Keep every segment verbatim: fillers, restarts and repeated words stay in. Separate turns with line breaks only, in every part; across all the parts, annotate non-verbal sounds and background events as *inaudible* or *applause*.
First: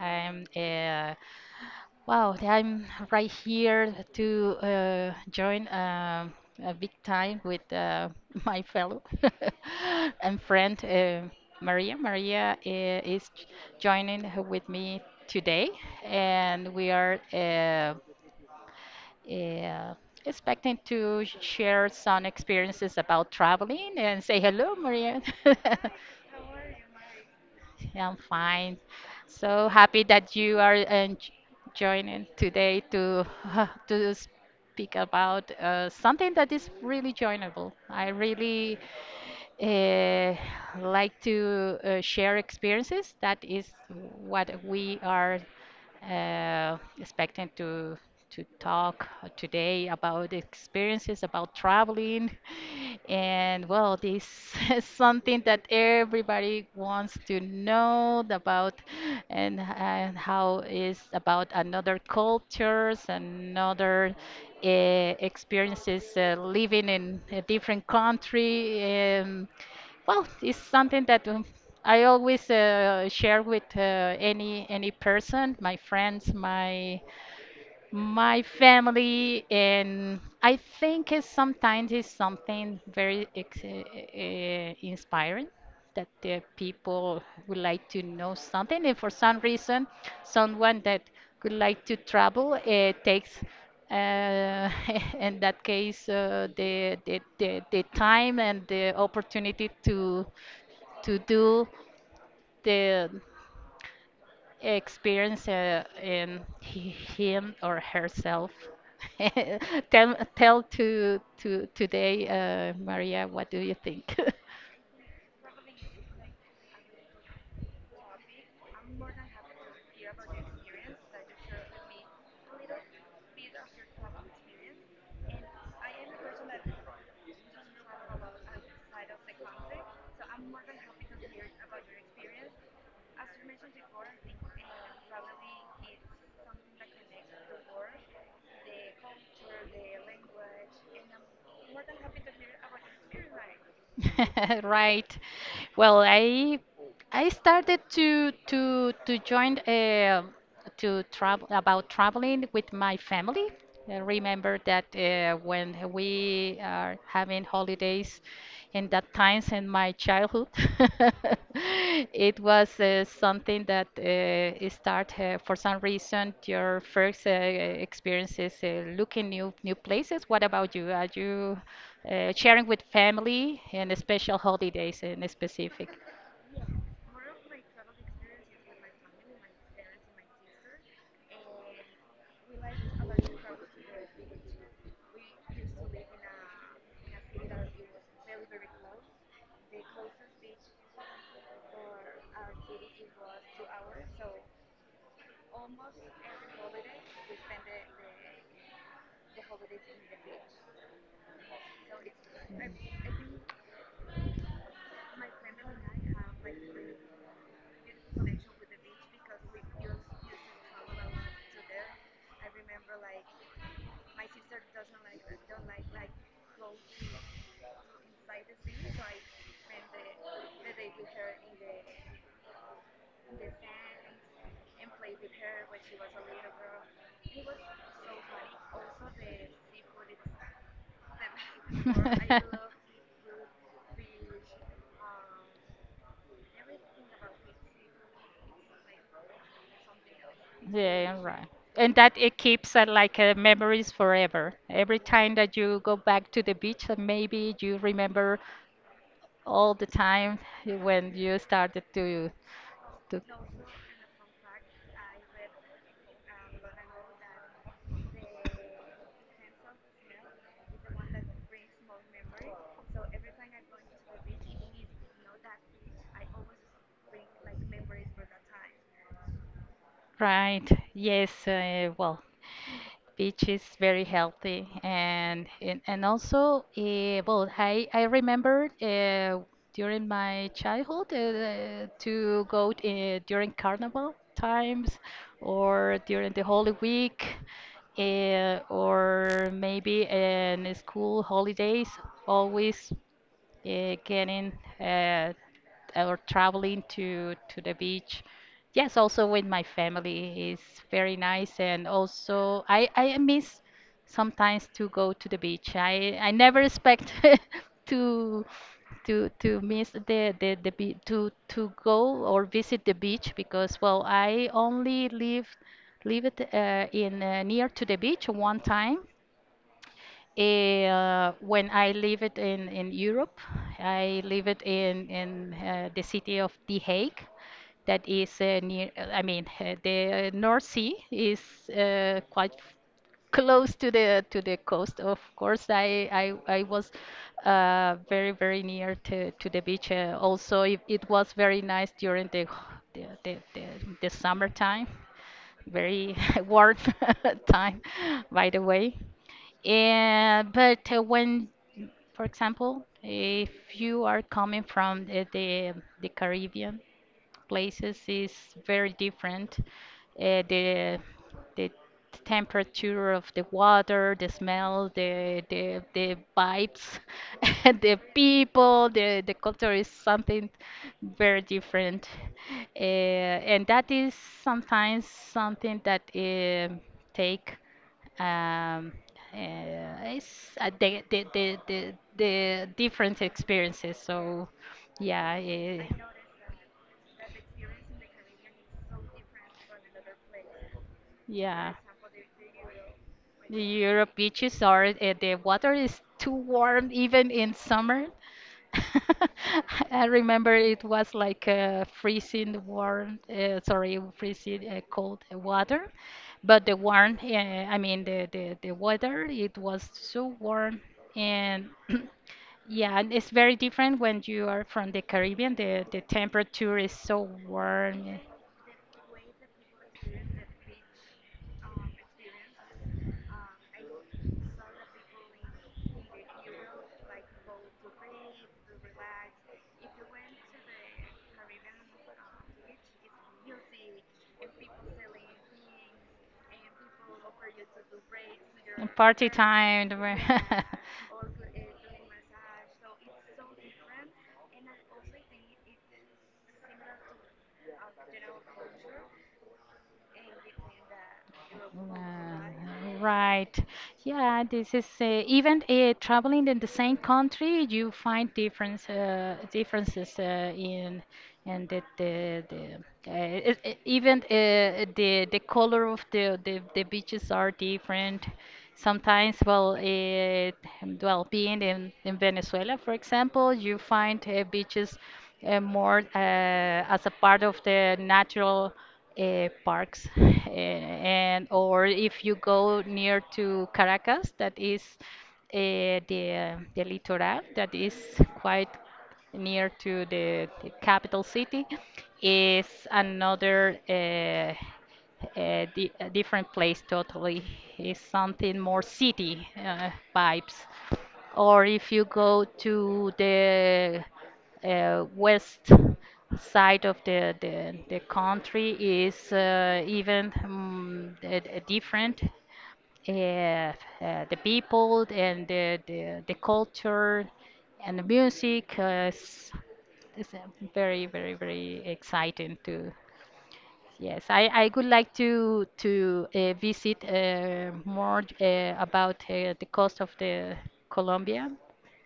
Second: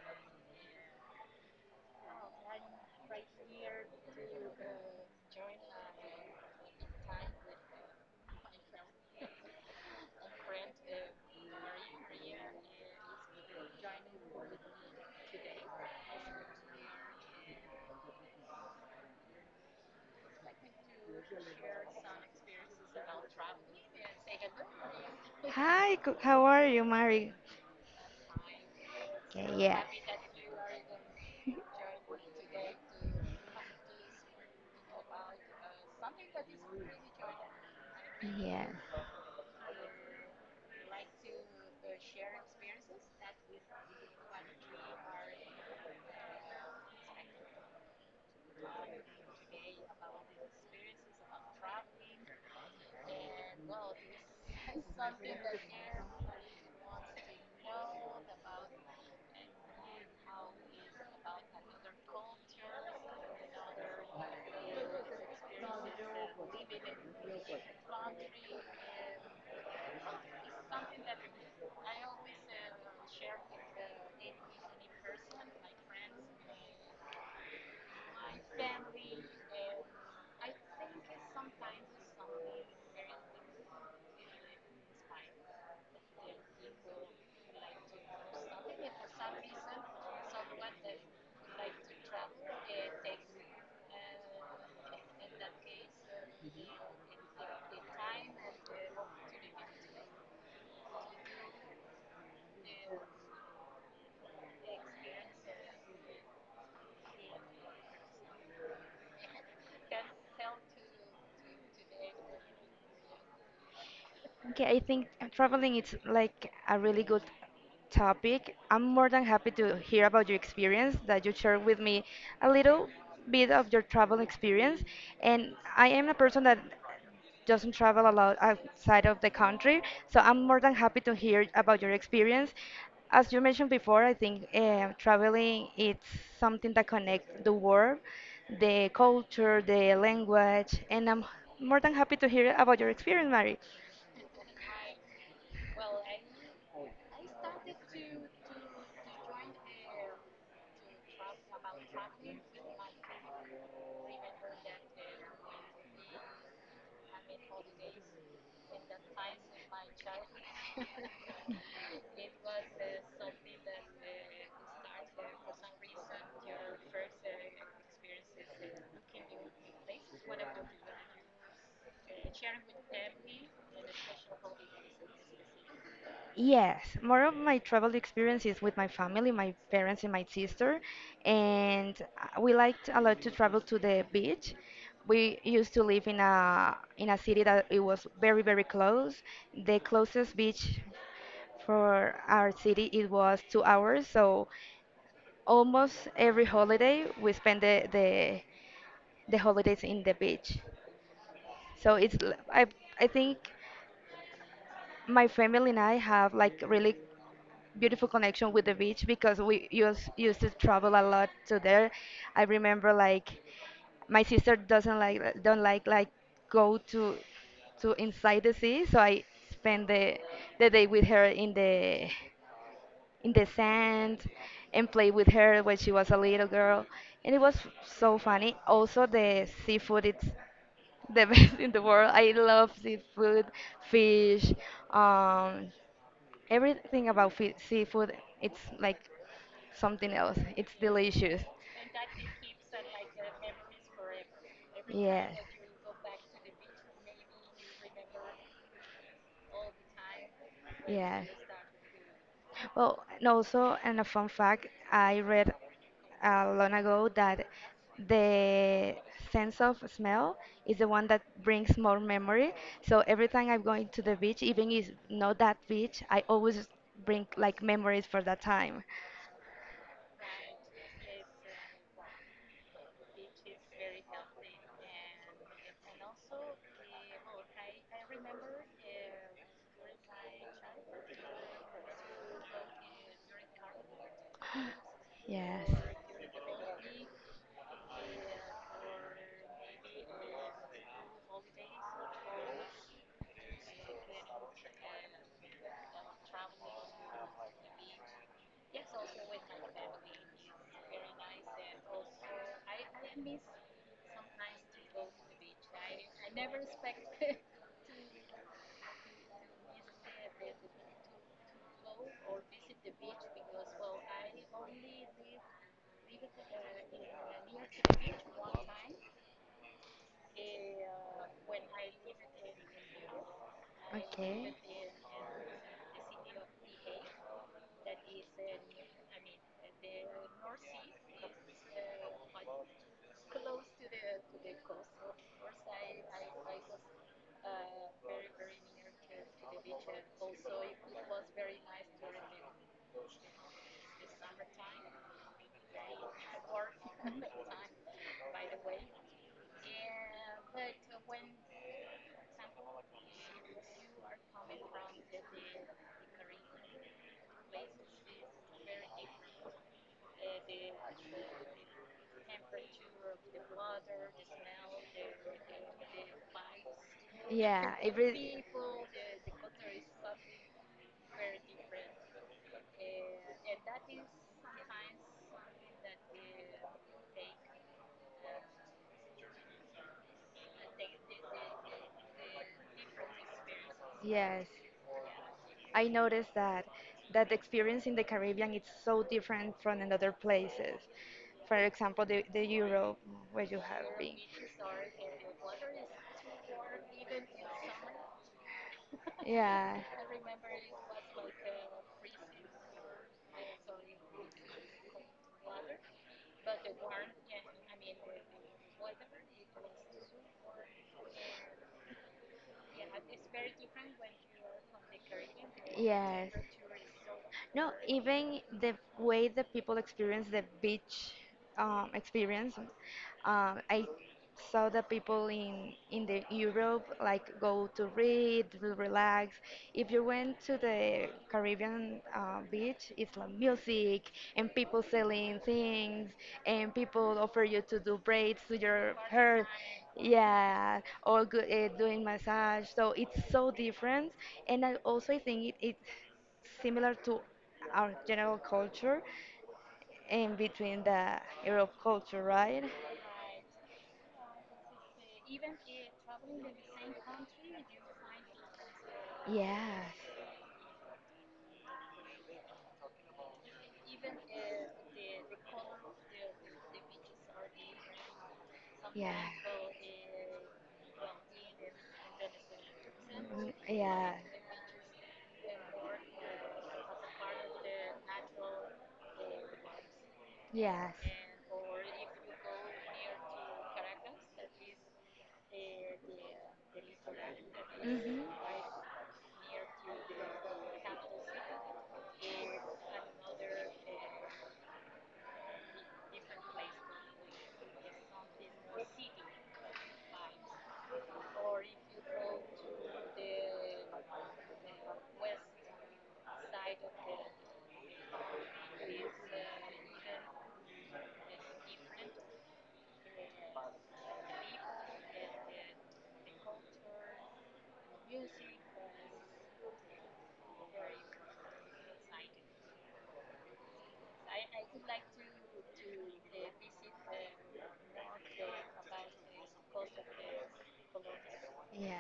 I'm uh, wow, I'm right here to uh, join uh, a big time with uh, *laughs* my fellow *laughs* and friend uh, Maria. Maria uh, is joining with me today, and we are uh, uh, expecting to share some experiences about traveling and say hello, Maria. *laughs*
Hi, co- how are you, Mari?
Yeah, I'm fine.
Okay,
So
yeah,
happy that you are uh, joining today to *laughs* to speak about uh, something that is really joinable. I
yeah.
really uh, like to uh, share experiences. That is what we are uh, expecting to to talk today about experiences about traveling *laughs* and well, this *laughs* is something that everybody wants to know about, and, and how is about another cultures, another uh, experiences uh, living in a different country. Um, well, it's something that, um, I always uh, share with uh, any any person, my friends, my my family, and I think it's sometimes it's something very ex- uh, inspiring, that the people would like to know something, and for some reason, someone that would like to travel uh, takes, uh, *laughs* in that case, uh, the, the the the time and the opportunity to to do the experience uh, in he- him or herself. *laughs* tell tell to to Today, uh, Maria, what do you think? *laughs*
Okay, I think traveling is like a really good topic. I'm more than happy to hear about your experience, that you share with me a little bit of your travel experience. And I am a person that doesn't travel a lot outside of the country, so I'm more than happy to hear about your experience. As you mentioned before, I think uh, traveling it's something that connects the world, the culture, the language, and I'm more than happy to hear about your experience, Mary.
*laughs* Right. Well, I I started to to to join uh, to travel about traveling with my family. I remember that uh, when we are having holidays in that times, and my childhood. *laughs* It was uh, something that uh, start uh, for some reason your first uh, experiences uh, looking new new places. What about you? Are you uh, sharing with family and special holidays in specific?
Yes, more of my travel experience is with my family, my parents and my sister, and uh, we liked a lot to travel to the beach. We used to live in a in a city that it was very, very close. The closest beach for our city it was two hours, so almost every holiday we spend the the, the holidays in the beach. So it's l- I I think my family and I have like really beautiful connection with the beach because we used used to travel a lot to there. I remember like my sister doesn't like don't like like go to to inside the sea, so I spend the the day with her in the in the sand and play with her when she was a little girl, and it was so funny. Also, the seafood it's the *laughs* best in the world. I
*laughs*
love seafood, fish, um, Everything about fi- seafood, it's like something else. It's
Yeah,
delicious.
right. And that it keeps uh, like uh, memories forever. Every time
Yes,
that you go back to the beach, uh, maybe you remember all the time you- when
yes.
you started to
Well,
to.
and also, and a fun fact, I read uh, long ago that the sense of smell is the one that brings more memory. So every time I'm going to the beach, even if not that beach, I always bring like memories for that
like
time.
Right. Yes. Uh, well, peach is very healthy, and and, and also, uh, well, I I remember uh, during my childhood uh, to go uh, during carnival times,
Yes.
or during the Holy Week, uh, or maybe in school holidays. Always uh, getting, uh, or traveling to to the beach. Yes, also with my family is very nice, and also I I miss sometimes to go to the beach. I I never expect *laughs* to to to miss the the the be to to go or visit the beach because well I only lived lived uh, in uh, near to the beach one time uh, when I lived in, in Europe, I
Okay.
lived in, in uh, the city of The Hague, that is uh, near, uh, I mean, uh, the North Sea is uh, quite close to the to the coast. Of course, I I, I was uh, very very near to, to the beach. Uh, also, it, it was very nice during the the, the, the, the summertime, very *laughs* warm *laughs* time, by the way. Yeah, but uh, when, for example, if you are coming from the the, the Caribbean, places is very different. Uh, the the temperature of the water, the smell, the the the vibes,
Yeah,
*laughs* the
every
people, the the culture is something very different, uh, and that is sometimes something that um take um, uh, it's uh, the, the the the the different experiences. So
yes.
yeah. eh,
I noticed that that the experience in the Caribbean is so different from in other places. For
yeah.
example, the, the Europe where
The
you have
Europe
been.
beaches are, uh, the water is too warm even in summer. *laughs*
Yeah.
I remember it was like uh, freezing warm, uh, sorry, freezing uh, cold water, but the warm, uh, I mean the, the the weather, it was so warm and *clears throat* yeah, and it's very different when you are from the Caribbean. The the
Yes.
temperature is so
No,
warm.
even the way that people experience the beach um, experience, um, I saw the people in in the Europe like go to read, to relax. If you went to the Caribbean uh, beach, it's like music and people selling things and people offer you to do braids to your
Party
hair.
time. *laughs* *laughs*
Yeah, or good, uh, doing massage. So it's so different, and I also I think it, it's similar to our general culture, in between the Europe culture,
Uh,
right?
Right. Yeah, this is uh, even uh, traveling in the same country, you find difference uh,
Yes.
differences uh, in and the the, the uh, it, it- even uh, the the color of the, the the beaches are different.
Yeah.
Sometimes, well, uh, well, being in in Venezuela, for example,
Mm,
you
yeah.
find uh, beaches uh, more uh, as a part of the natural uh, parks, uh,
Yes.
and or if you go near to Caracas, that is uh, the the litoral, that is
Mhm.
quite near to the, the capital city, is another uh, a, di- a different place totally, is something more city uh, vibes, or if you go to the uh, west side of the, the, the country is uh, even um, different. Uh, uh, the people and the, the, the culture and the music uh, is, is uh, very, very, very exciting too. Yes, I, I would like to to uh, visit uh, more uh, about uh, the coast of the Colombia,
Yes. Yeah.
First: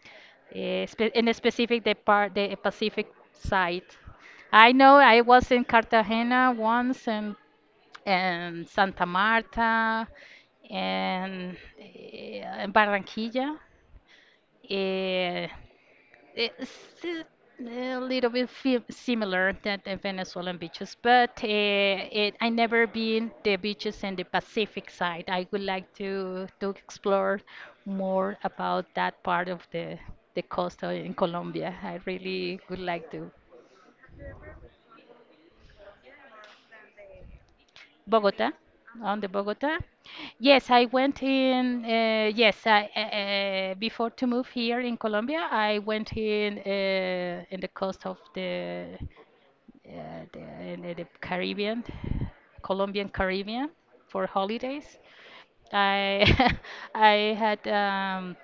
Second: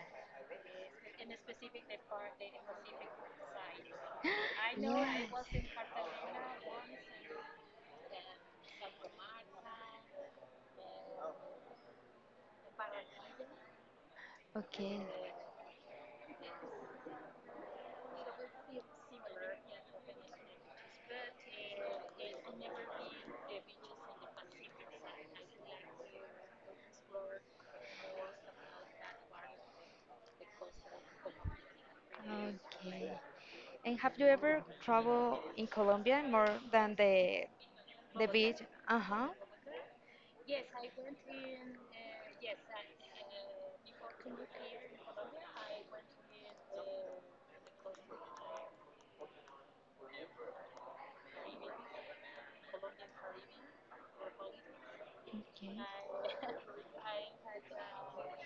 eh, spe- in a specific the part the Pacific side. I know I was in Cartagena once, and and Santa Marta, and, eh, and Barranquilla.
Okay.
Eh, it's a a little bit fi- similar than the Venezuelan beaches, but uh, it, I never been the beaches in the Pacific side. I would like to to explore more about that part of the the coast o- in Colombia. I really would
Okay.
like to.
And have you ever traveled in Colombia more than the the
Bogota,
beach?
on
Uh-huh.
the Bogota. Yes, I went in. Uh, yes, I uh, before to move here in Colombia, I went in uh, in the coast of the uh, the, in the Caribbean, Colombian Caribbean for holidays.
Okay.
I *laughs* I had, um,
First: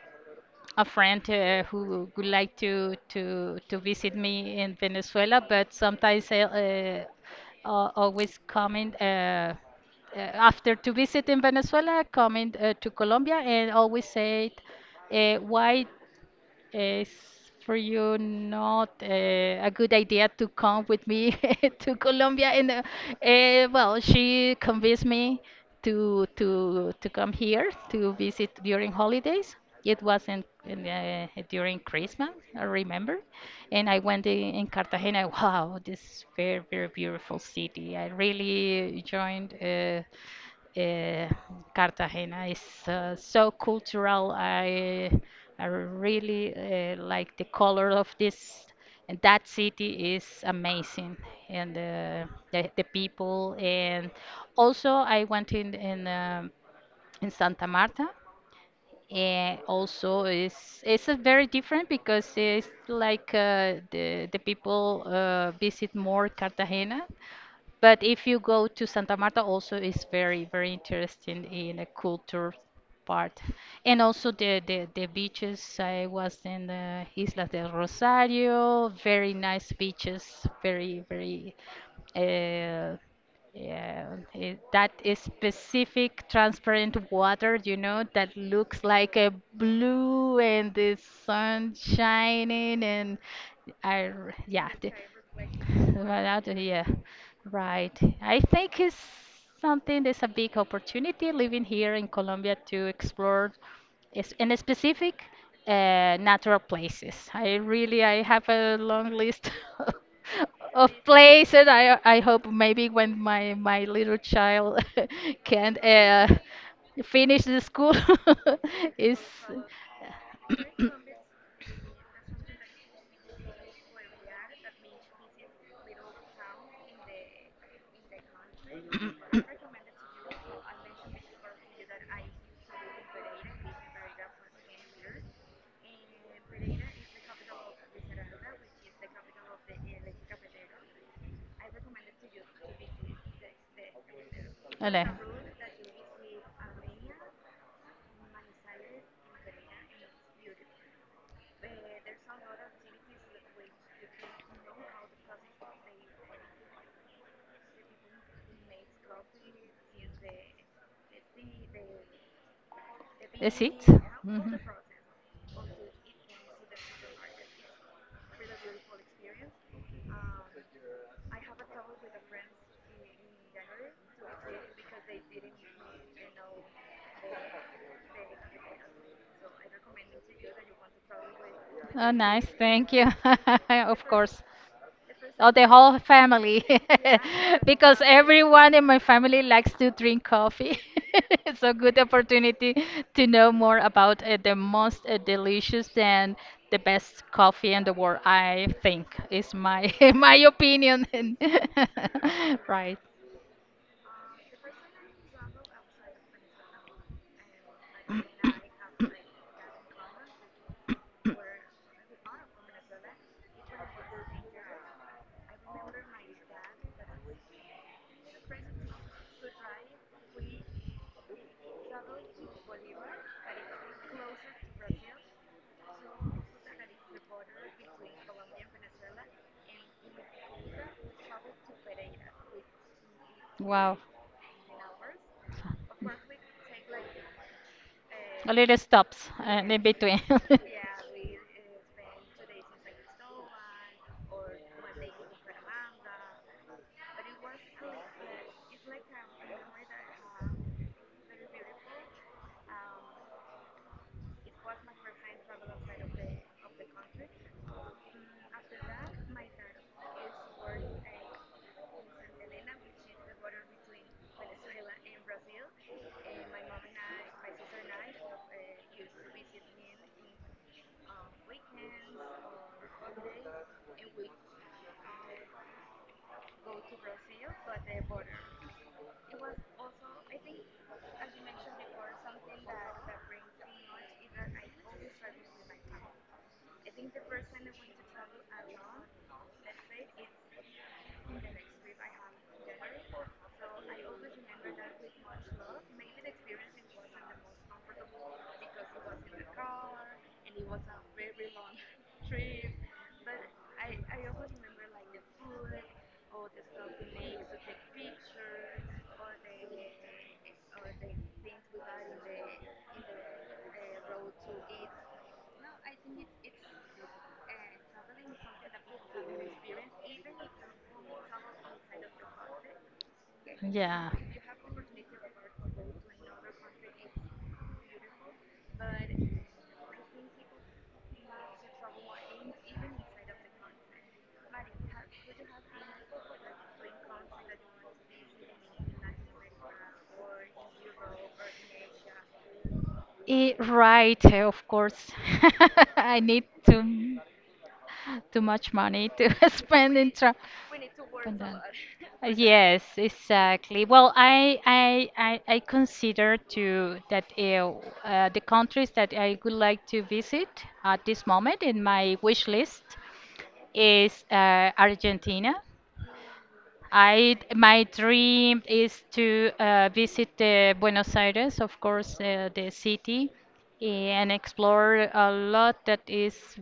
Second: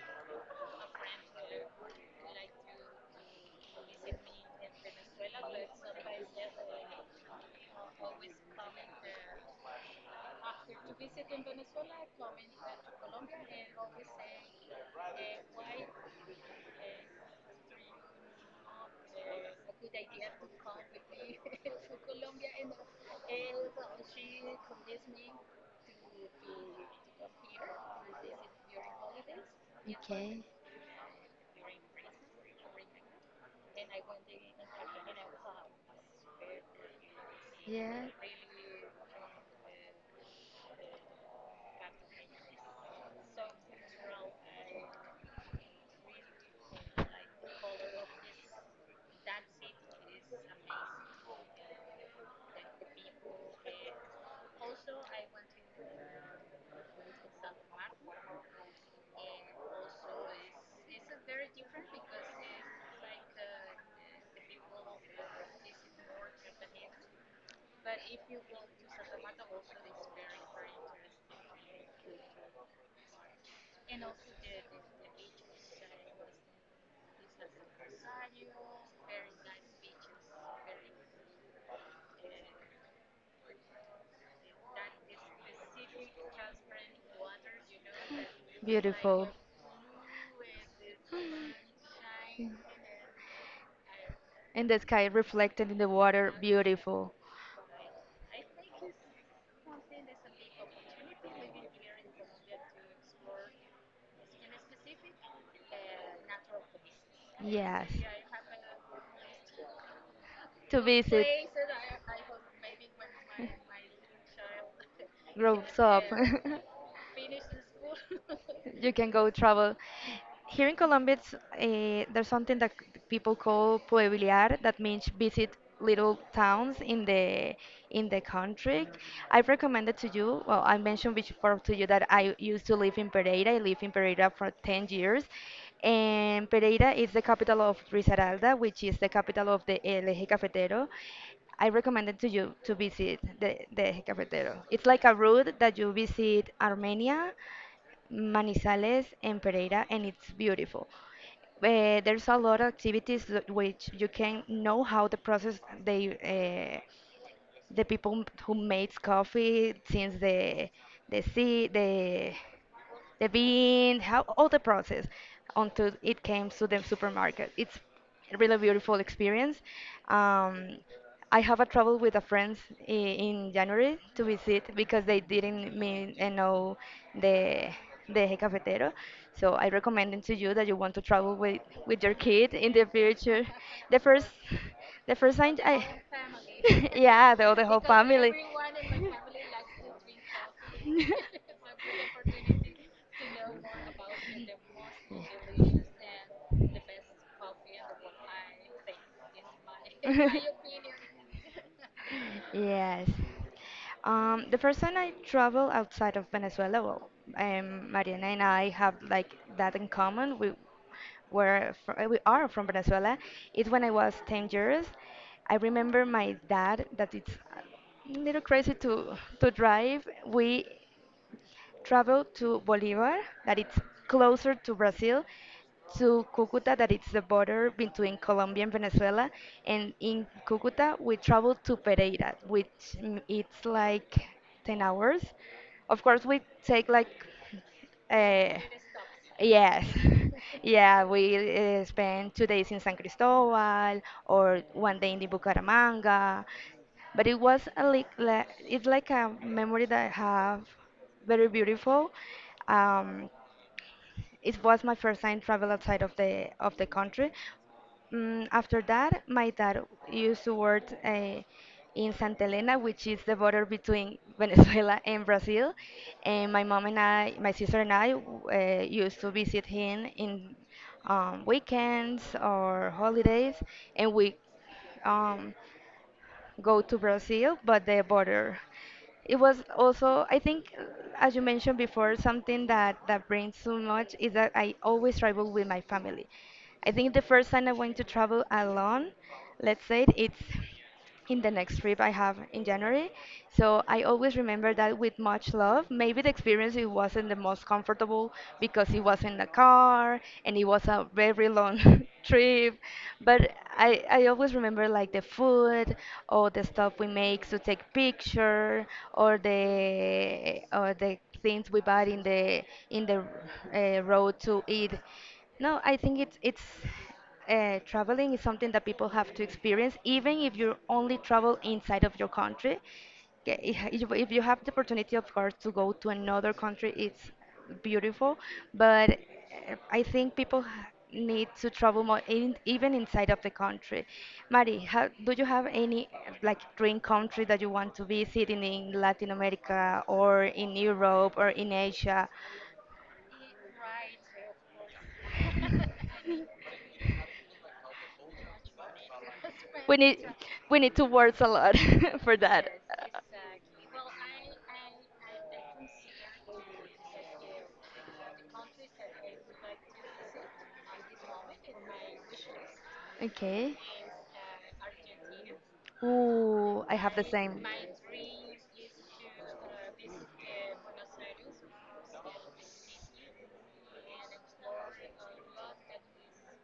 a
*laughs*
friend uh, who would like to to to visit me in Venezuela, but sometimes I, uh, always coming uh, uh, after to visit in Venezuela, coming uh, to Colombia, and always said, uh, "Why is for you not uh, a good idea to come with me *laughs* to Colombia?" And uh, uh, well, she convinced me to to to come here to visit during holidays. It
Okay.
wasn't, uh, during Christmas, I remember. And I went in, in Cartagena. Wow, this very very beautiful city. I
Yeah.
really joined. Uh, uh, Cartagena is uh, so cultural. I I really uh, like the color of this, and that city is amazing, and uh, the the people. And also, I went in in um in Santa Marta, and also it's it's a very different because it's like uh, the the people uh, visit more Cartagena. But if you go to Santa Marta, also it's very very interesting in a culture part, and also the the, the beaches. I was in the Isla del Rosario, very nice beaches, very very uh, yeah, it, that is specific transparent water, you know, that looks like
Beautiful.
a blue and the sun shining, and I, r-
In
yeah,
the
the,
sky, reflected in the
right
water,
out of- yeah,
beautiful.
right. I think it's something that's a big opportunity living here in Colombia to explore, is- in specific uh, natural places. I
Yes.
really I have a long list *laughs*
To
of
visit.
places. I I hope maybe when my
*laughs*
my little child *laughs* can
grows up. *laughs*
uh, finish the school
you
*laughs*
can
is
go travel. Here in Colombia, it's, uh, there's something that c- people call pueblear, that means visit little towns in the in the
*coughs*
country. I've recommended to you, well, I mentioned before to you that I used to live in Pereira. I lived in Pereira for ten years. And Pereira is the capital of Risaralda, which is the capital of the El Eje Cafetero. I recommended to you to visit the, the Eje Cafetero. It's
Ole.
like a route that you visit Armenia, Manizales and Pereira, and it's beautiful. Uh, there's a lot of activities that- which you can know how the process they uh, the people who makes coffee since the the sea the the
That's it.
bean, how all the
Mhm.
process until it came to the supermarket. It's a really beautiful experience. Um, I have a travel with a friends i- in January to visit because they didn't mean and know the the Eje cafetero. So I recommend it to you that you want to travel with with
Oh,
your
nice.
kid in the
Thank you. *laughs*
future. The
Of
first
course.
the first
Oh,
time
the
I
whole family.
*laughs* yeah, the, the
*laughs*
whole
Because
family.
everyone in my family likes to drink coffee. *laughs* It's a
*laughs*
good opportunity to know more about uh, the most uh, delicious and the best coffee in the world, I think, is my *laughs* my opinion. *laughs* Right.
Yes. Um, the first time I traveled outside of Venezuela, well, um, Mariana and I have like that in common. We were fr- uh, we are from Venezuela. It's when I was ten years. I remember my dad that it's a little crazy to to drive. We travel to Bolivar, that it's closer to Brazil, to Cucuta, that it's the border between Colombia and Venezuela, and in Cucuta we travel to Pereira, which mm, it's
Wow.
like ten hours. Of course, we take like
A
uh,
little stops and in
yes.
between.
*laughs*
*laughs*
Yeah, we uh, spend two days in San Cristobal or one day in the Bucaramanga but it was a like, like it's like a memory that I have very beautiful. Um, it was my first time travel outside of the of the country. Mm, after that, my dad used to work uh, in Santa Elena, which is the border between *laughs* Venezuela and Brazil. And my mom and I, my sister and I, w- uh, used to visit him in um, weekends or holidays, and we um, go to Brazil, but the border. It was also, I think, uh, as you mentioned before, something that that brings so much is that I always travel with my family. I think the first time I'm going to travel alone, let's say it's in the next trip I have in January. So I always remember that with much love. Maybe the experience it wasn't the most comfortable because it was in the car and it was a very long *laughs* trip. But I, I always remember like the food or the stuff we make to take picture or the or the things we buy in the in the uh, road to eat. No, I think it's it's uh, traveling is something that people have to experience, even if you only travel inside of your country. Ge- *laughs* If you
Yeah.
if you have the opportunity, of course, to go to another country, it's beautiful. But uh, I think people ha- need to travel more, in, even inside of the country. Mari, how, do you have any uh, like dream country that you want to visit in, in Latin America or in Europe or in Asia?
Eh, right, eh, of course. *laughs* I need to. Too much money to *laughs*
We
spend in
need
tra,
we need to work
spend
a
on *laughs*
lot *laughs* for that.
yes, exactly. Well, I I I, I consider to that uh, uh, the countries that I would like to visit at this moment in my wish list
Okay.
is uh, Argentina.
Ooh, I have the
I
same.
My dream is to uh, visit the Buenos Aires, of course, uh, the city, and explore a lot that is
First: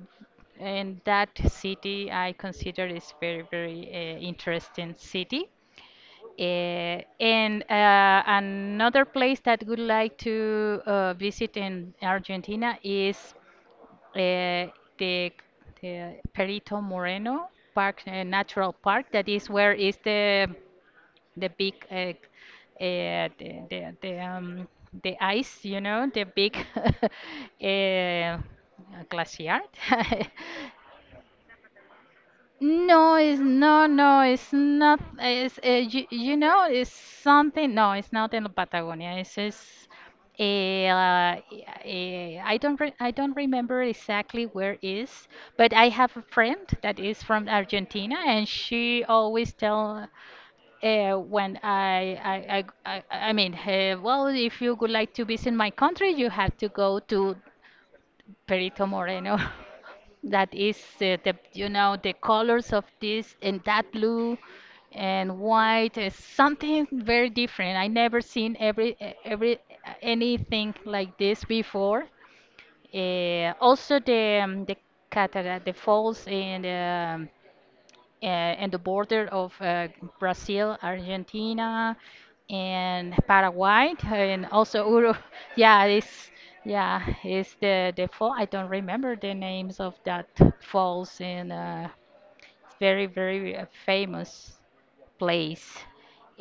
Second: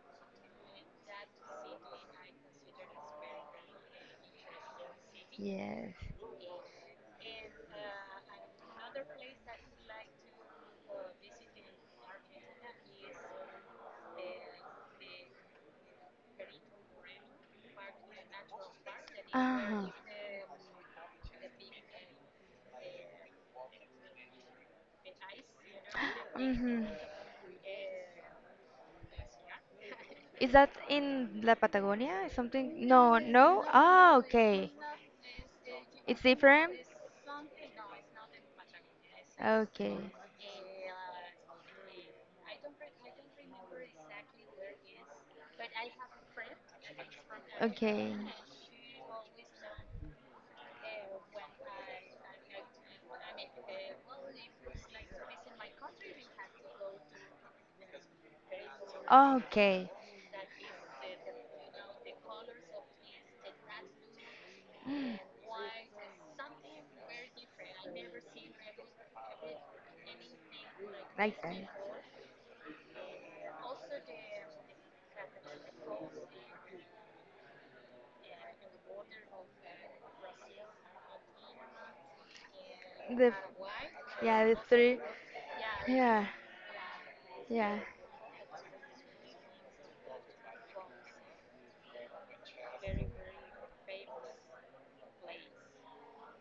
in that city. I consider is very very uh, interesting city.
Yes.
Uh, and uh, Another place that would like to uh, visit in Argentina is uh, the, the Perito Moreno Park, uh, Natural Park. That is where
Ah.
is the the big uh, uh, the the the, um, the ice, you know, the big
Hmm.
*laughs* uh, glacier. *laughs*
Is that in La Patagonia? Something?
No,
No,
it's
no?
no,
Ah,
no, it's
okay.
not. It's uh, you,
It's
you know,
different?
it's something. No, it's not in Patagonia. It's just.
Okay.
eh, Uh, eh, I don't re, I don't remember exactly where is, but I have a friend that is from
Okay.
Argentina, and she always tell uh, when I, I, I, I, I mean, uh, well, if you would like to visit my country, you have to go to Perito Moreno. *laughs*
Okay,
That is uh, the, you know, the colors of this and that blue and white is something very different. I never seen every, e- every, anything like
like
this
that.
before. Uh, also the, um, the cataract, the falls, and um, uh, and the border of uh, Brazil, Argentina, and
The
Paraguay,
Yeah,
and
the
also
three.
Uruguay. *laughs* Yeah,
Yeah,
it's yeah, it's
yeah.
the the fall. I don't remember the names of that falls in a very very uh, famous place.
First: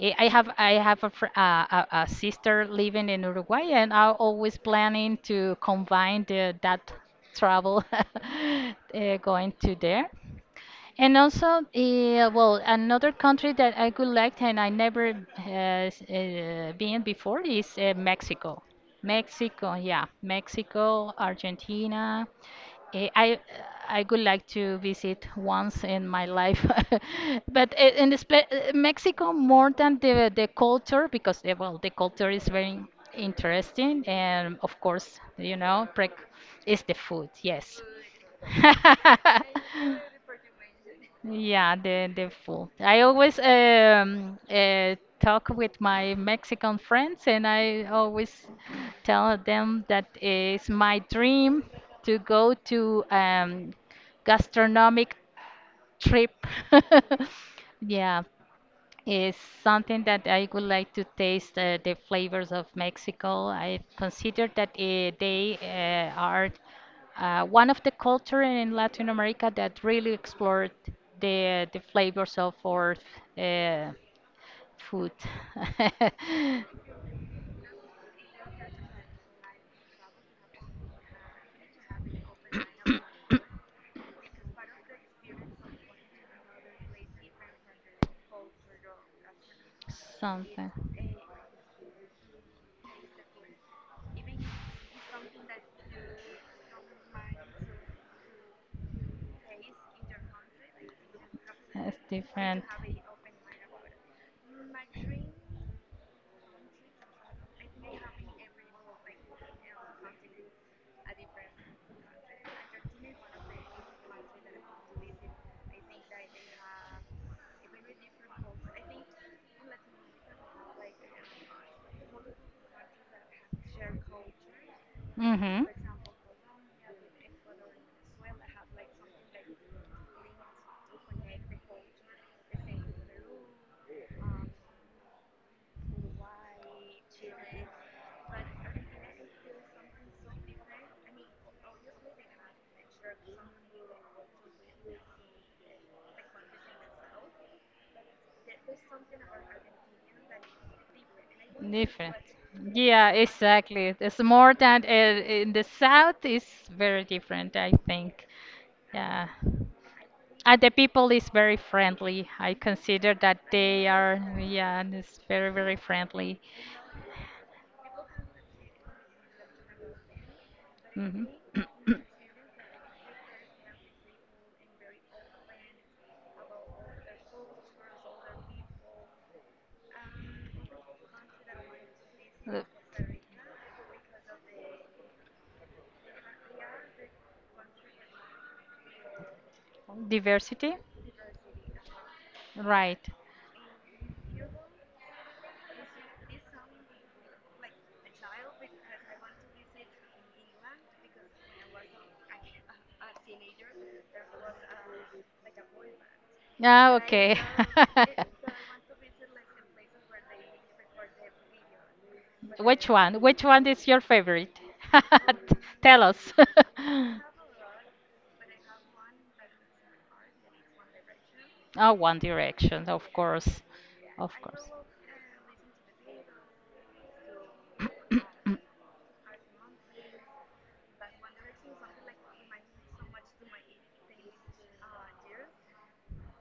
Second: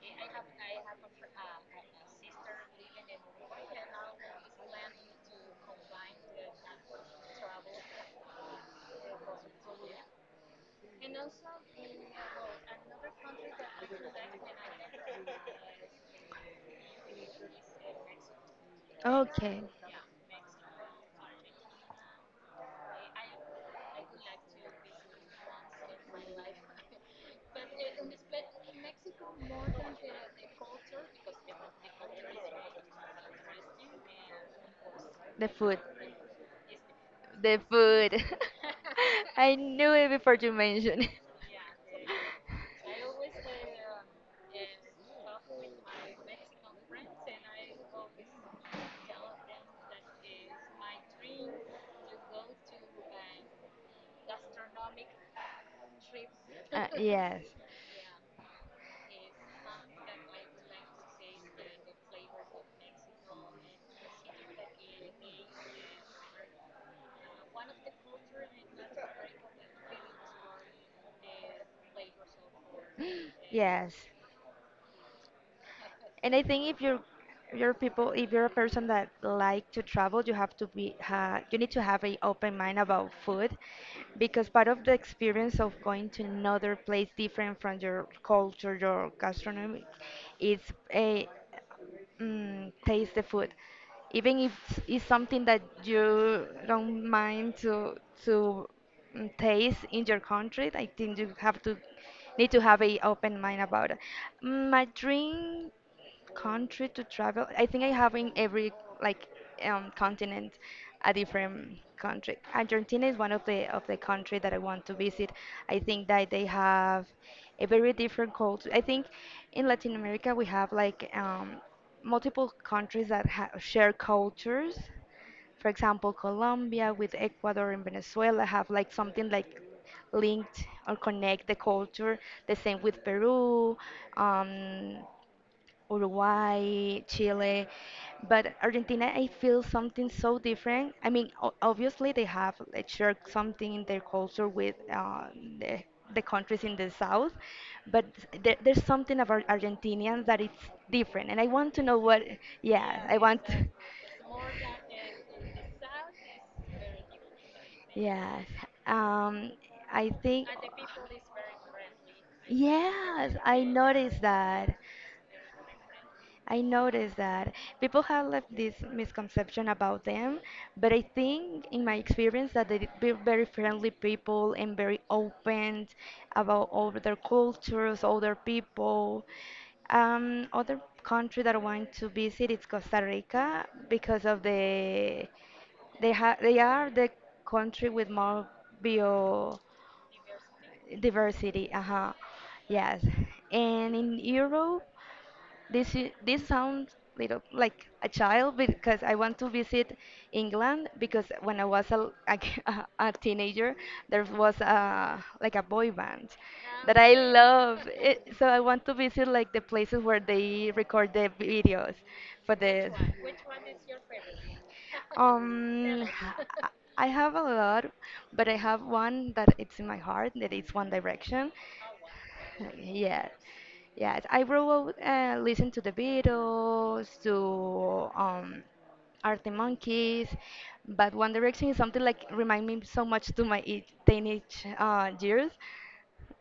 I I have I have a, fr- uh, a a sister living in Uruguay, and I'm always planning to combine the, that travel *laughs* uh, going to there. And also, uh, well, another country that I would like and I never uh, s- uh, been before is uh, Mexico.
Okay.
Mexico, yeah, Mexico, Argentina. Eh, I I would like to visit once in my life, *laughs* but eh, in the spe- eh, Mexico more than the the culture because eh, well the culture is very interesting and of course
The
you
food.
know prec- is the food,
The
yes.
food. *laughs*
*laughs*
I knew it before you mentioned it.
Yeah, the the food. I always um uh, talk with my Mexican friends, and I always tell them that it's my dream to go to um gastronomic trip.
Uh,
*laughs*
yes. *laughs*
Yeah, is something that I would like to taste uh, the flavors of Mexico. I consider that uh, they uh, are uh, one of the culture in Latin America that really explored the the flavors of our uh,
Yes.
food.
And I think if you're you're people if you're a person that like to travel, you have to be ha you need to have an open mind about food because part of the experience of going to another place different from your culture, your gastronomy,
*laughs*
is
Something.
a mm, taste the food. Even if it's it's something that you don't mind to to mm, taste in your country, I think you have to
That's
need to
different.
have a open mind about it. My drink country to travel. I think I have in every like um, continent a different country. Argentina is one of the of the country that I want to visit. I think that they have a very different culture. I think in Latin America we have like um, multiple countries that ha share cultures.
Mm-hmm.
For example, Colombia with Ecuador and Venezuela have like something like linked or connect the culture. The same with Peru. Um, Uruguay, Chile, but Argentina, I feel something so different. I mean, o- obviously they have like, shared something in their culture with uh, the, the countries in the south, but there, there's something about Argentinians that it's different, and I want to know
Different.
what. Yeah,
Yeah,
I want.
exactly. It's more than uh, in the south is very different, I think.
Yes.
Yeah.
Um, I think.
And the people is very friendly. I consider
Yes,
that
I
they are,
noticed that.
yeah, and it's very, very friendly.
I noticed that people have left this misconception about them, but I
Hmm
think
*clears throat*
in my
*coughs*
experience that they be very friendly people and very open about all their cultures, other people. Um, other country that I want to visit
Uh,
is Costa Rica because of the they ha they are the country with more biodiversity.
Diversity?
Uh-huh.
Right.
Yes. And in Europe, this i- this sounds little like a child because I want to visit England because when I was a, l- a, k- *laughs* a- a teenager there was a like a boy band
Ah,
that I
okay.
love it, so I want to visit like the places where they record the videos for
*laughs* Which
the
one? Which one is your favorite? *laughs* Tell
um
us. *laughs*
*laughs* I I have a lot but I have one that it's in my heart that it's One Direction
Oh, One
*laughs*
Direction, of
Yes,
course.
yes.
Of
I grew
course.
up uh, listening to the Beatles, to um, Arctic Monkeys, but One Direction is something like remind me so much to my e- teenage uh, years.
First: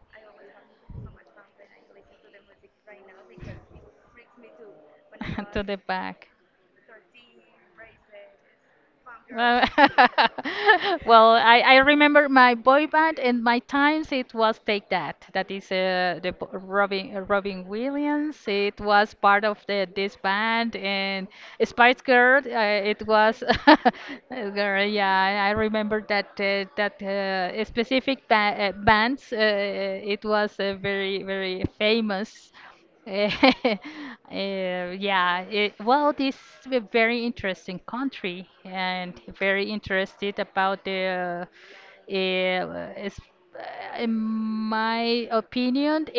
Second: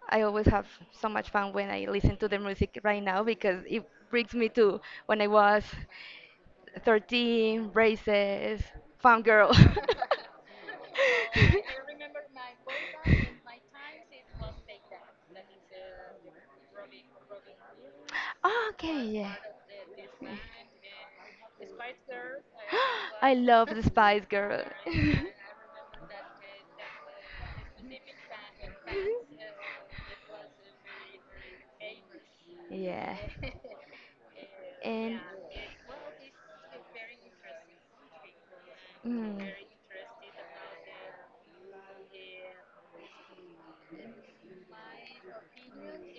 I always have so much
*coughs*
fun when I listen to the music right now because it brings me to when I
*laughs* To
was
the back.
thirteen, braces, farm girl.
Uh, *laughs* well, I, I remember my boy band and my times. It was Take That. That is uh, the b- Robin uh, Robin Williams.
*laughs* Oh,
It
okay,
was
yeah. *gasps*
part of the this band and Spice Girl. Uh, it
I
was *laughs*
love
uh,
the Spice Girl.
girl.
*laughs*
Yeah, I remember that uh, that uh, specific ba uh, bands. Uh, it was uh, very very famous.
Yeah.
Eh, *laughs* eh,
And
yeah, it, well, this is a very interesting country and
mm,
very interested about the, uh, is, uh, in my opinion, uh,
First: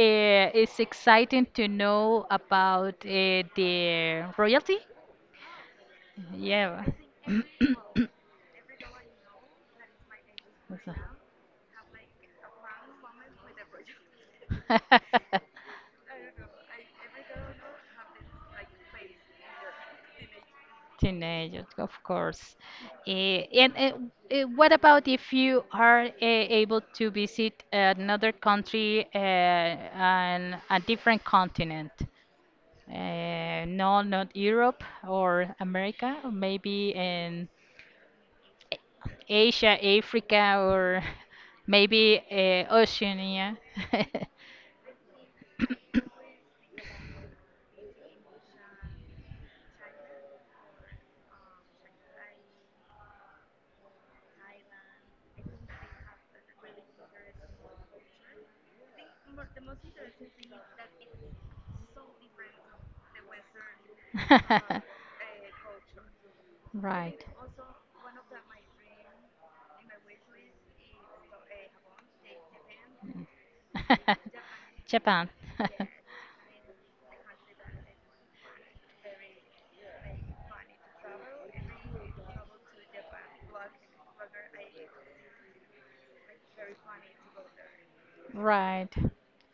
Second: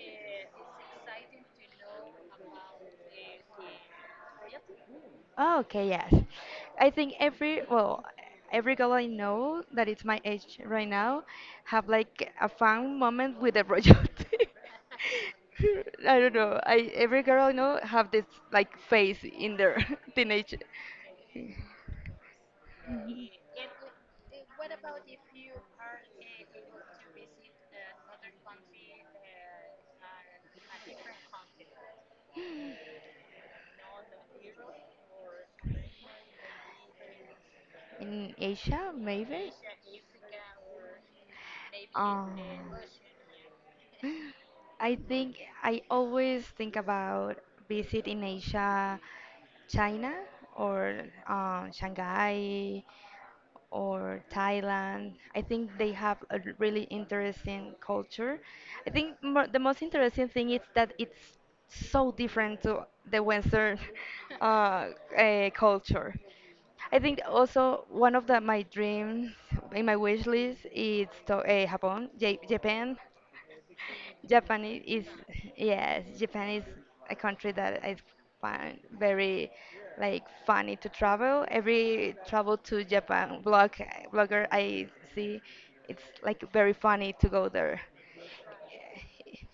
it's exciting to know about uh, the royalty.
Oh, okay, yes.
Yeah.
I think every,
*clears throat*
well, every girl I know that it's my age
What's
right now have like a fun moment with a royalty.
that?
*laughs* I don't know. I Every girl I know have this like
*laughs*
phase in their *laughs* teenage
Teenagers, of course. Eh, and eh, eh, what about if you are eh, able to visit another country uh, and a different continent? Uh, no, not Europe or America, or maybe in
in Asia maybe.
Asia, Africa, or *laughs* maybe
Um,
uh, Oceania.
I think I always think about visit in Asia, China or um, Shanghai or Thailand. I think they have a r- really interesting culture. I think mo the most interesting thing is that it's so different
*laughs*
to the Western *laughs* uh,
*laughs*
uh, culture. I think
right.
also one of the, my dreams in my wish list is to, uh, Japan, Ja- Japan.
Mm.
Japan i-
*laughs*
is
Japan. *laughs*
yes, Japan is a country that I find very like funny to travel. Every travel to Japan blog blogger I see, it's like very funny to go there.
right.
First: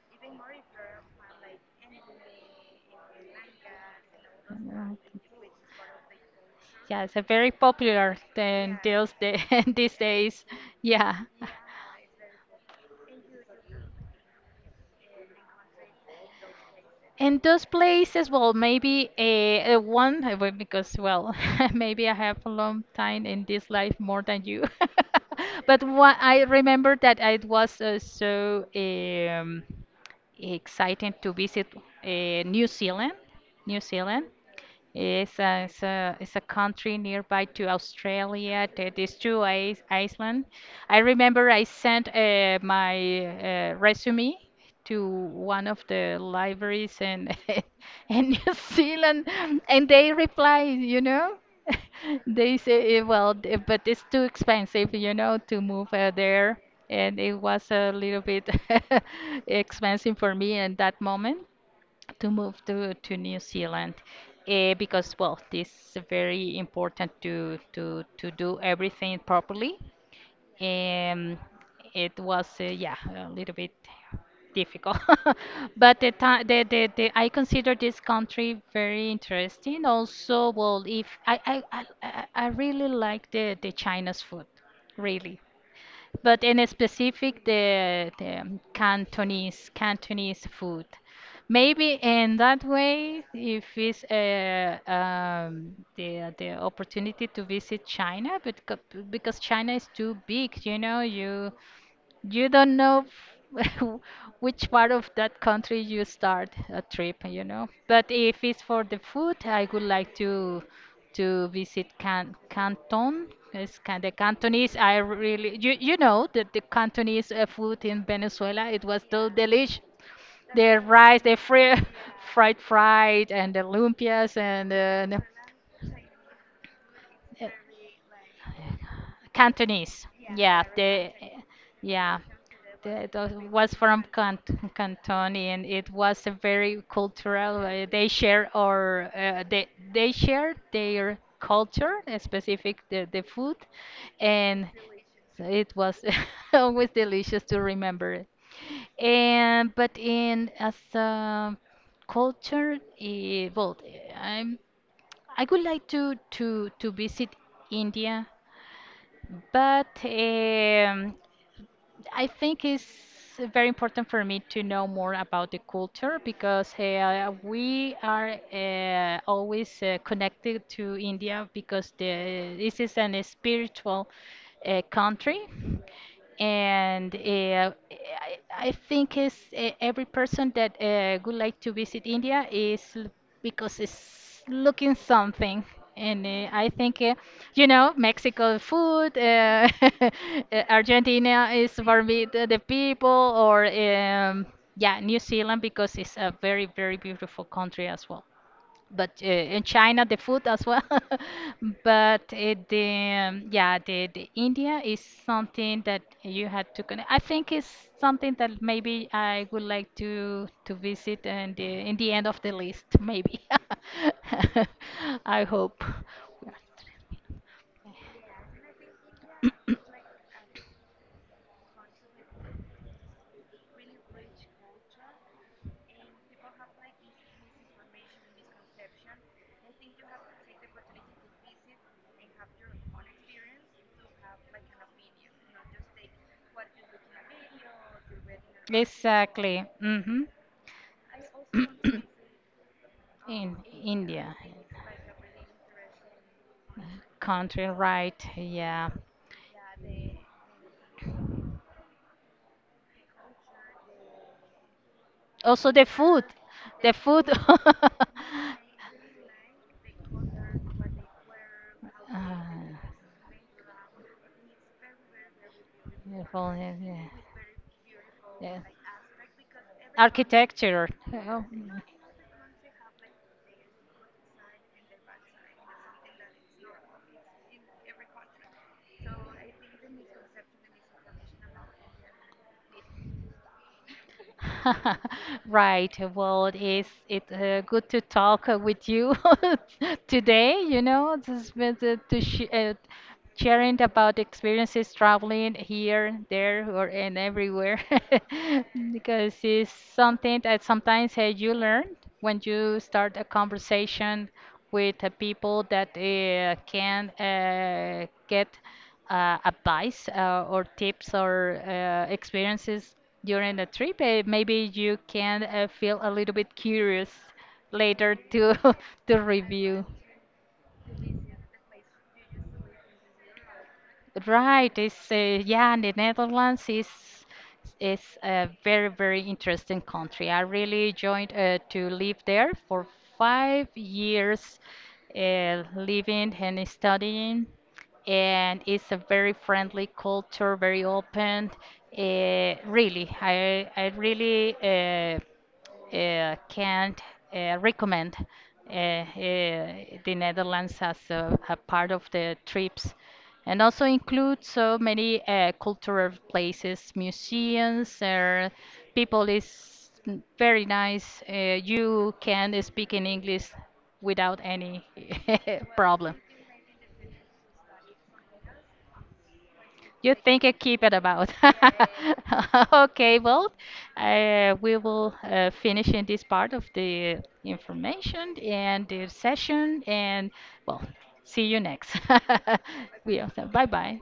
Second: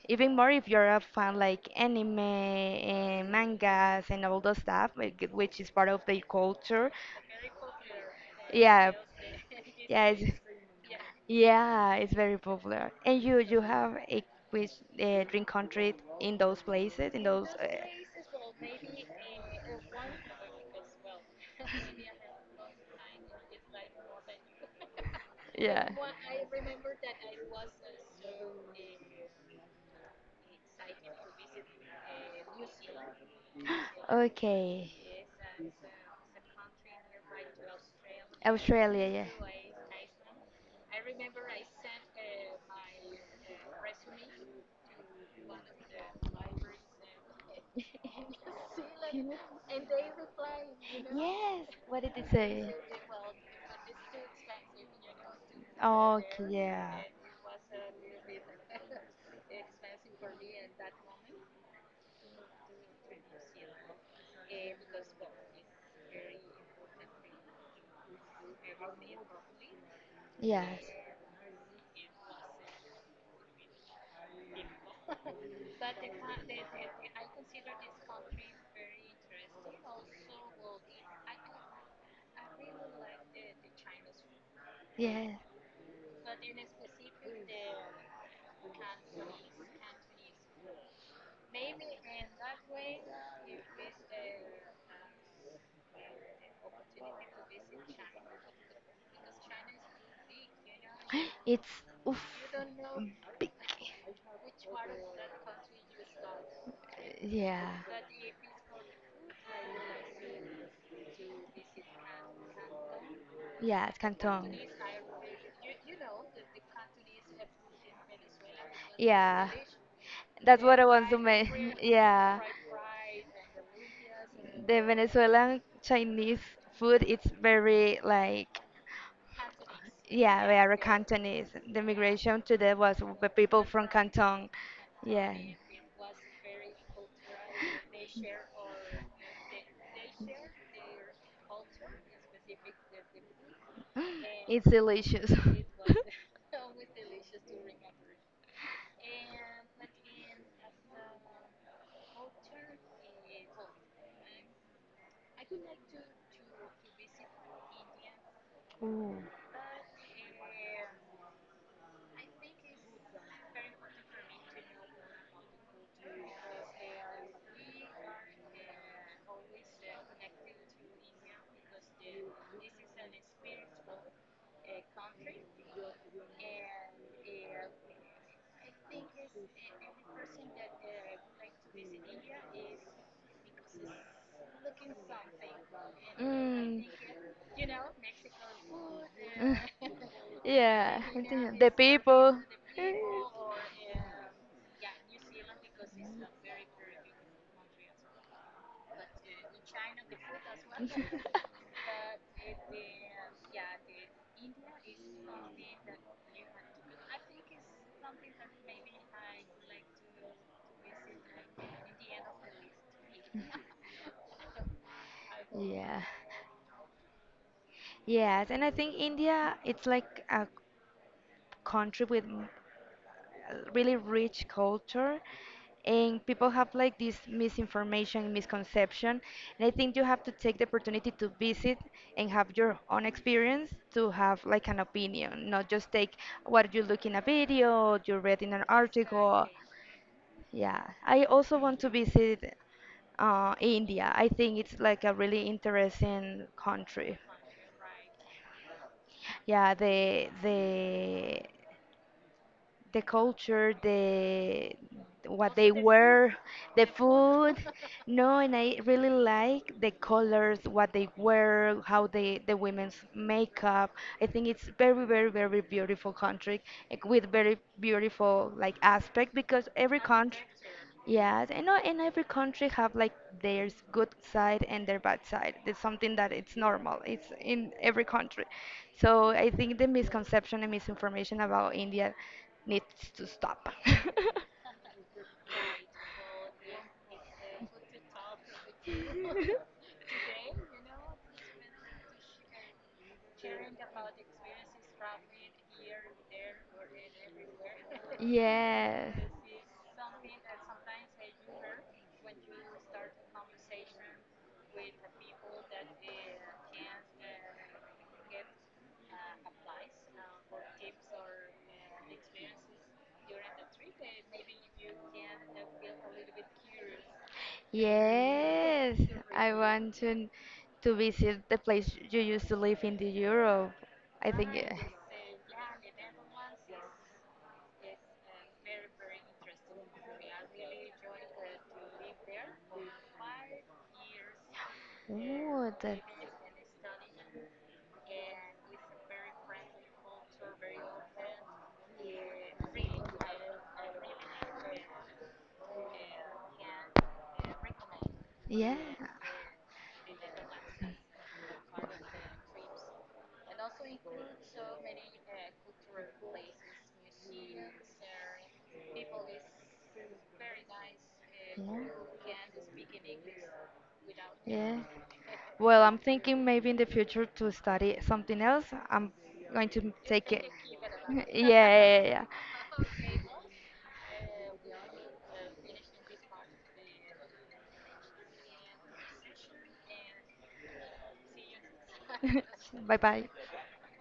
Even more if you're a fan like anime and mangas and all those stuff,
Right.
like, which is part of their culture.
Yeah, it's a very popular thing
Yeah,
those day, *laughs* these
yeah, it's,
days. Yeah.
yeah, it's very popular. And you you have a quiz uh, drink country in those places, in
And
those
those
uh,
places, well, maybe a, a one I will- because well, *laughs* maybe I have a long time in this life more than you. *laughs* But
yeah.
what I remember that it was uh, so um, exciting to visit uh, New Zealand, New
*gasps*
Zealand,
Okay.
it's a, it's a, it's a country nearby to Australia, to these
Australia,
two is- island. I remember I sent uh, my uh, resume to one of the libraries in, *laughs*
yeah.
in
*laughs*
New
You
Zealand,
know?
and they replied, you know,
Yes. What did it
*laughs* they
say?
say, "Eh, well, d- but it's too expensive, you know, to move uh,
Okay.
there.
Yeah. *laughs*
And it was a little bit *laughs* expensive for me in that moment to move to, to New Zealand uh, because, well, this is very important to, to, to do everything properly.
Yes.
Um, it was, uh, yeah, a little bit difficult, *laughs* but the, ti- the, the, the I consider this country very interesting. Also, well, if I, I, I, I I really like the, the China's food,
Yes.
really but in specific the, the Cantonese Cantonese food. Maybe in that way, if it's uh, um, the the opportunity to visit China, but co- because China is too big, you know, you
It's oof,
you don't know
big.
f- *laughs* which part of that country you start a trip, you know.
Yeah.
But if it's for the food, I would like to to visit Can Canton. It's
Yeah, it's
kind the
Canton.
Cantonese. I really you you know that the Cantonese uh, food in Venezuela it was so
Yeah.
delicious.
That's
The
what I want to
rice, the
make.
fri
*laughs*
*laughs*
Yeah.
fried fried, and the lumpias and
The
uh, the,
Venezuelan Chinese food, it's
uh,
very like,
Cantonese.
yeah, they
Yeah,
are
the
Cantonese. The
yeah.
migration to there was
That
the
was
people
was
from
from Cant
Canton.
Canton,
Yeah,
and it was a very cultural. uh, They share or uh, they they share their culture, uh, specific the, the food,
*gasps*
and
it's delicious.
so
*laughs*
it was *laughs* always delicious to remember it. And but in as a culture, eh, well, I'm I would like to to to visit India,
Ooh.
but um, I think it's very important for me to know more about the culture because hey, uh, we are uh, always uh, connected to India because the, this is an spiritual uh, country. And uh, I, I think it's, uh, every person that uh, would like to visit India is l- because it's looking something. And uh, I
Mm.
think, uh, you know, Mexico food, uh, *laughs* uh,
*laughs* Yeah,
Argentina
entiendo. The
is for me
people.
the, the
Eh,
people, or um, yeah, New Zealand because it's a very, very beautiful country as well but uh, in China the food as well. *laughs*
*laughs*
But uh, the um, yeah the, the India is something that you had to connect. I think it's something that maybe I would like to to visit and the, in the end of the list maybe. *laughs* I hope.
Yeah. Yes, and I think India, it's like a country with m- really rich culture and people have like this misinformation misconception and I think you have to take the opportunity to visit and have your own experience to have like an opinion not just take what you look in a video you read in an article
Exactly. Mm-hmm.
yeah I also want to visit uh,
In
India. I
India.
think it's like a really interesting country.
Country, right? Yeah.
Yeah, the the the culture, the what
Also
they
the food.
wear, the
The food.
food. No, and I really like the colors, what
*laughs*
they wear, how they the
Uh,
women's makeup. I think it's very, very, very beautiful
beautiful.
country
Yeah,
eh,
yeah.
with very beautiful
yeah.
like aspect because every country.
Architecture. Oh,
Yes, and
mm.
not in every country have like their s- good side and their bad side. It's something that it's normal. It's in every country. So I think the misconception and misinformation about India needs to stop. *laughs*
*laughs* Right. Well, it is it uh, good to talk uh, with you *laughs* today, you know, just with the, to sh uh, sharing about experiences traveling here, there, or and everywhere *laughs*
Yes.
because it's something that sometimes uh, you learn when you start a conversation with uh, people that uh, can uh, get uh, advice uh, or tips or uh, experiences during the trip, uh, maybe you can uh, feel a little bit curious later to *laughs*
Yes,
to
I
review.
want to to visit the place you used to live in the Europe. I think
Right,
yeah.
it's uh, yeah, the Netherlands is is a very very interesting country. I really joined uh, to live there for five years, uh,
Ooh, that,
living and studying, and it's a very friendly culture, very open. Uh, really, I I really uh, uh, can't uh, recommend uh,
yeah.
uh, the Netherlands as a, a part of the trips, and also include so many uh, cultural places, museums, or people is n- very nice. Uh, you
Yeah.
can speak in English without
Yeah.
any *laughs*
Well, I'm
problem.
thinking maybe in the future to study something else. I'm going to
You
take
think
it.
I keep it
*laughs*
about.
Yeah, yeah,
*laughs*
yeah.
Okay, well, uh, we will uh, finish in this part of the information and the session, and well, see you next.
Yeah. *laughs* Bye
*laughs* We
bye.
also, bye bye.